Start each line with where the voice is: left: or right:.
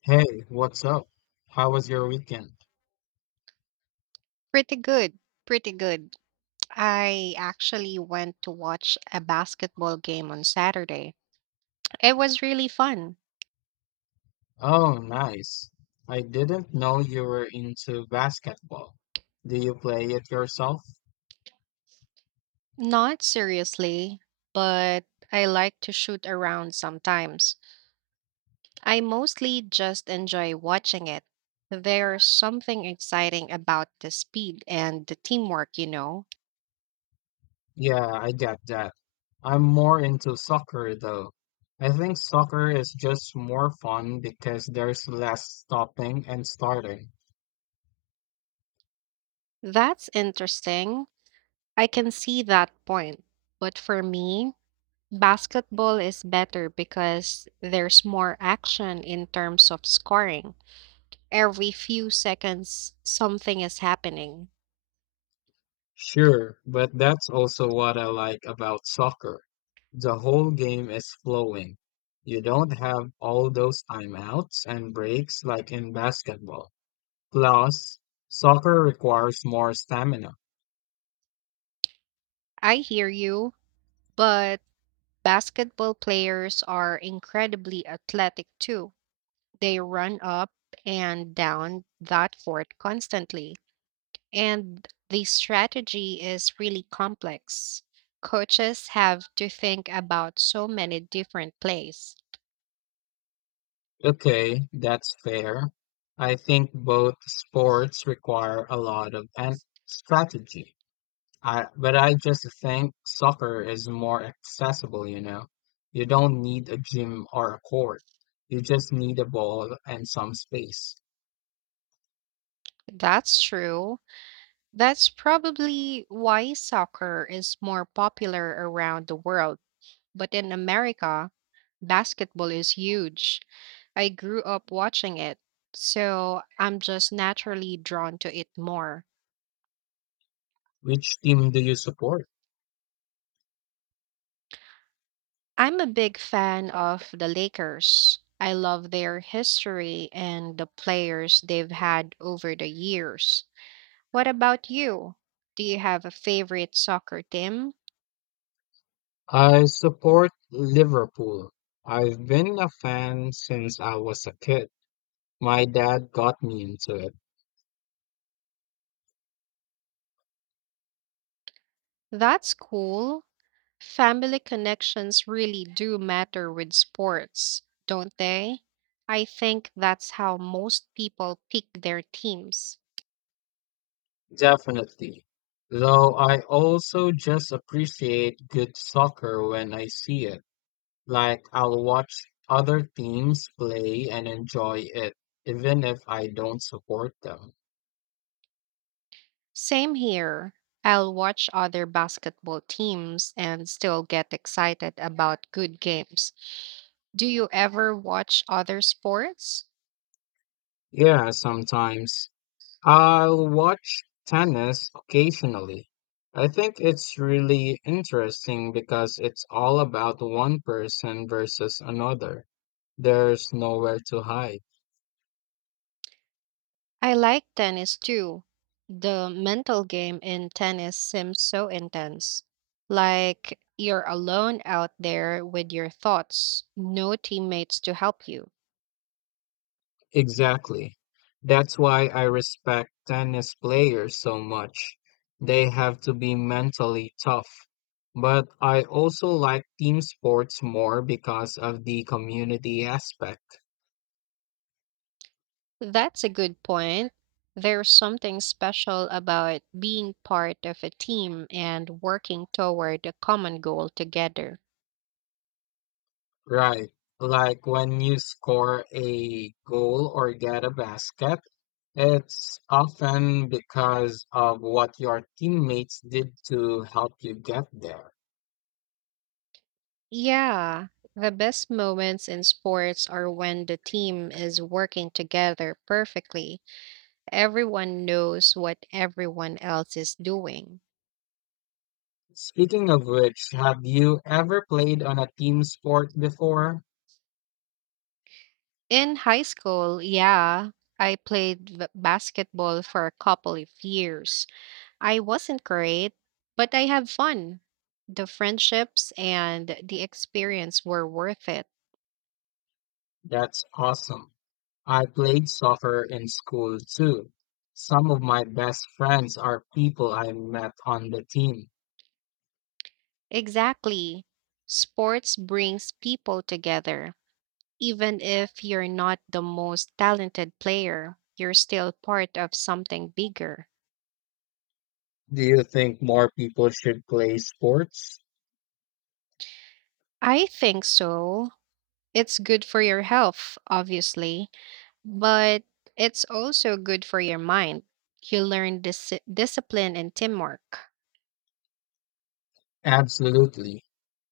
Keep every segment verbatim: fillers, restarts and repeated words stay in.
left: Hey, what's up? How was your weekend?
right: Pretty good. Pretty good. I actually went to watch a basketball game on Saturday. It was really fun.
left: Oh, nice. I didn't know you were into basketball. Do you play it yourself?
right: Not seriously, but I like to shoot around sometimes. I mostly just enjoy watching it. There's something exciting about the speed and the teamwork, you know.
left: Yeah, I get that. I'm more into soccer though. I think soccer is just more fun because there's less stopping and starting.
right: That's interesting. I can see that point. But for me, Basketball is better because there's more action in terms of scoring. Every few seconds, something is happening.
left: Sure, but that's also what I like about soccer. The whole game is flowing. You don't have all those timeouts and breaks like in basketball. Plus, soccer requires more stamina.
right: I hear you, but basketball players are incredibly athletic too. They run up and down that court constantly, and the strategy is really complex. Coaches have to think about so many different plays.
left: Okay, that's fair. I think both sports require a lot of and strategy. I, but I just think soccer is more accessible, you know. You don't need a gym or a court. You just need a ball and some space.
right: That's true. That's probably why soccer is more popular around the world. But in America, basketball is huge. I grew up watching it, so I'm just naturally drawn to it more.
left: Which team do you support?
right: I'm a big fan of the Lakers. I love their history and the players they've had over the years. What about you? Do you have a favorite soccer team?
left: I support Liverpool. I've been a fan since I was a kid. My dad got me into it.
right: That's cool. Family connections really do matter with sports, don't they? I think that's how most people pick their teams.
left: Definitely. Though I also just appreciate good soccer when I see it. Like I'll watch other teams play and enjoy it, even if I don't support them.
right: Same here. I'll watch other basketball teams and still get excited about good games. Do you ever watch other sports?
left: Yeah, sometimes. I'll watch tennis occasionally. I think it's really interesting because it's all about one person versus another. There's nowhere to hide.
right: I like tennis too. The mental game in tennis seems so intense. Like you're alone out there with your thoughts, no teammates to help you.
left: Exactly. That's why I respect tennis players so much. They have to be mentally tough. But I also like team sports more because of the community aspect.
right: That's a good point. There's something special about being part of a team and working toward a common goal together.
left: Right. Like when you score a goal or get a basket, it's often because of what your teammates did to help you get there.
right: Yeah, the best moments in sports are when the team is working together perfectly, everyone knows what everyone else is doing.
left: Speaking of which, have you ever played on a team sport before?
right: In high school, yeah, I played v- basketball for a couple of years. I wasn't great, but I had fun. The friendships and the experience were worth it.
left: That's awesome. I played soccer in school too. Some of my best friends are people I met on the team.
right: Exactly. Sports brings people together. Even if you're not the most talented player, you're still part of something bigger.
left: Do you think more people should play sports?
right: I think so. It's good for your health, obviously, but it's also good for your mind. You learn dis- discipline and teamwork.
left: Absolutely.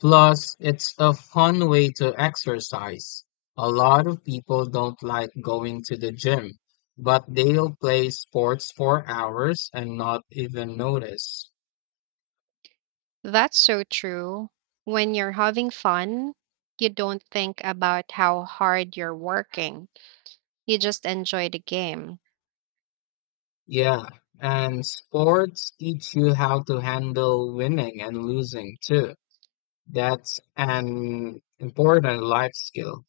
left: Plus, it's a fun way to exercise. A lot of people don't like going to the gym, but they'll play sports for hours and not even notice.
right: That's so true. When you're having fun, you don't think about how hard you're working, you just enjoy the game.
left: Yeah, and sports teach you how to handle winning and losing too. That's an important life skill.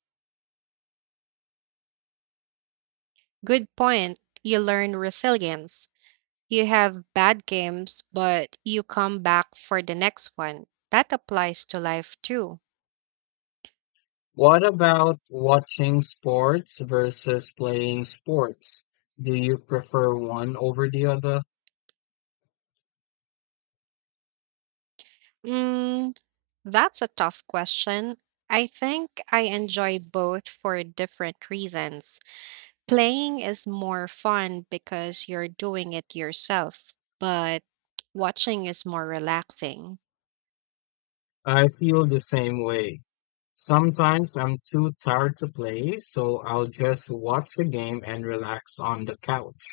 right: Good point. You learn resilience. You have bad games, but you come back for the next one. That applies to life too.
left: What about watching sports versus playing sports? Do you prefer one over the other?
right: Mm, That's a tough question. I think I enjoy both for different reasons. Playing is more fun because you're doing it yourself, but watching is more relaxing.
left: I feel the same way. Sometimes I'm too tired to play, so I'll just watch a game and relax on the couch.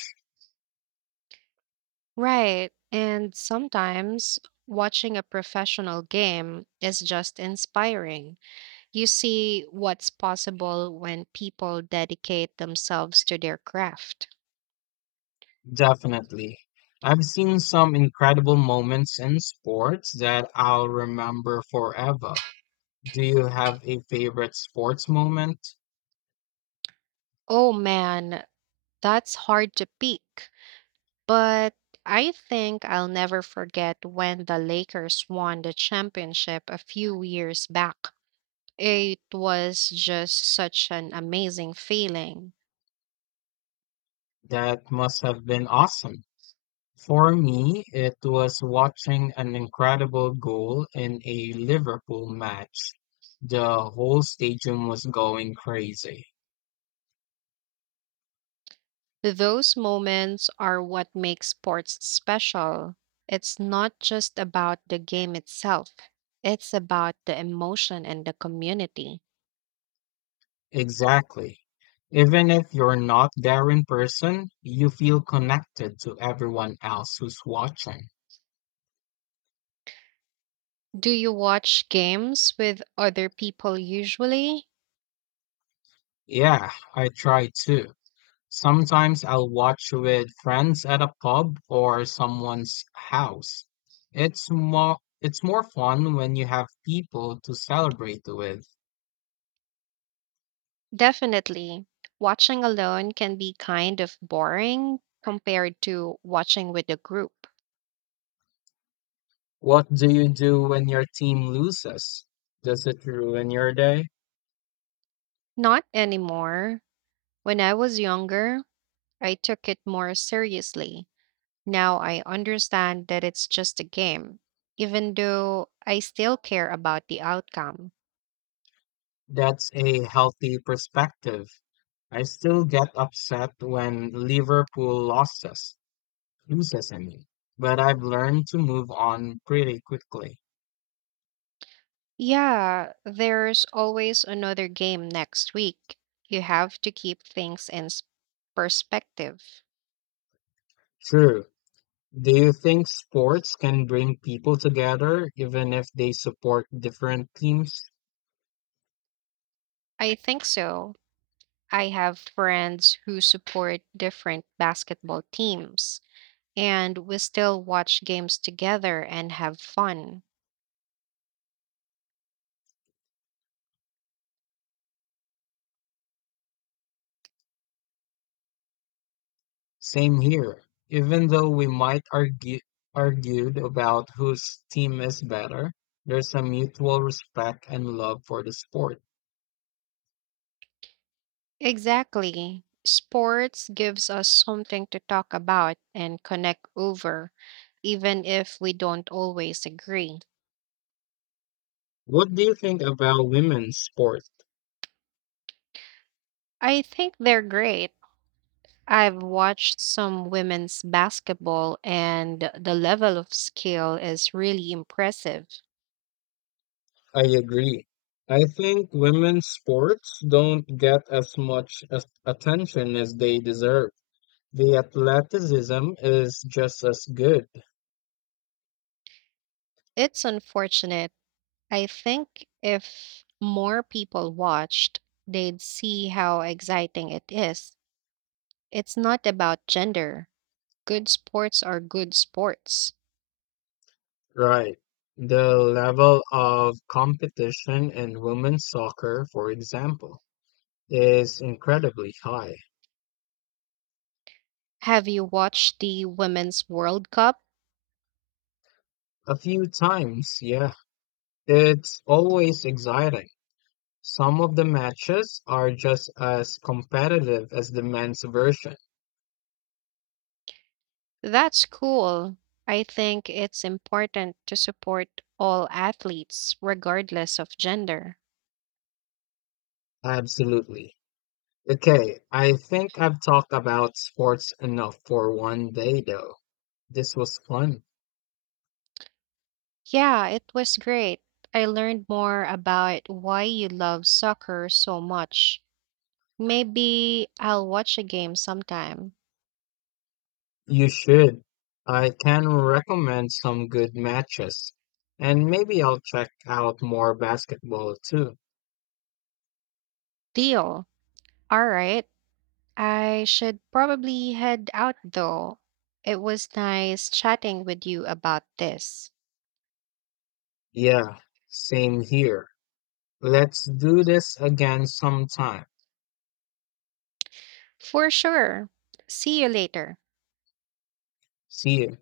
right: Right. And sometimes watching a professional game is just inspiring. You see what's possible when people dedicate themselves to their craft.
left: Definitely. I've seen some incredible moments in sports that I'll remember forever. Do you have a favorite sports moment?
right: Oh man, that's hard to peak. But I think I'll never forget when the Lakers won the championship a few years back. It was just such an amazing feeling.
left: That must have been awesome. For me, it was watching an incredible goal in a Liverpool match. The whole stadium was going crazy.
right: Those moments are what makes sports special. It's not just about the game itself, it's about the emotion and the community.
left: Exactly. Even if you're not there in person, you feel connected to everyone else who's watching.
right: Do you watch games with other people usually?
left: Yeah, I try too. Sometimes I'll watch with friends at a pub or someone's house. It's more it's more fun when you have people to celebrate with.
right: Definitely. Watching alone can be kind of boring compared to watching with a group.
left: What do you do when your team loses? Does it ruin your day?
right: Not anymore. When I was younger, I took it more seriously. Now I understand that it's just a game, even though I still care about the outcome.
left: That's a healthy perspective. I still get upset when Liverpool loses, loses I mean, but I've learned to move on pretty quickly.
right: Yeah, there's always another game next week. You have to keep things in s- perspective.
left: True. Do you think sports can bring people together even if they support different teams?
right: I think so. I have friends who support different basketball teams, and we still watch games together and have fun.
left: Same here. Even though we might argue argued about whose team is better, there's a mutual respect and love for the sport.
right: Exactly. Sports gives us something to talk about and connect over, even if we don't always agree.
left: What do you think about women's sport?
right: I think they're great. I've watched some women's basketball, and the level of skill is really impressive.
left: I agree. I think women's sports don't get as much as attention as they deserve. The athleticism is just as good.
right: It's unfortunate. I think if more people watched, they'd see how exciting it is. It's not about gender. Good sports are good sports.
left: Right. The level of competition in women's soccer, for example, is incredibly high.
right: Have you watched the Women's World Cup?
left: A few times, yeah. It's always exciting. Some of the matches are just as competitive as the men's version.
right: That's cool. I think it's important to support all athletes, regardless of gender.
left: Absolutely. Okay, I think I've talked about sports enough for one day, though. This was fun.
right: Yeah, it was great. I learned more about why you love soccer so much. Maybe I'll watch a game sometime.
left: You should. I can recommend some good matches. And maybe I'll check out more basketball too.
right: Deal. All right. I should probably head out though. It was nice chatting with you about this.
left: Yeah, same here. Let's do this again sometime.
right: For sure. See you later.
left: See you.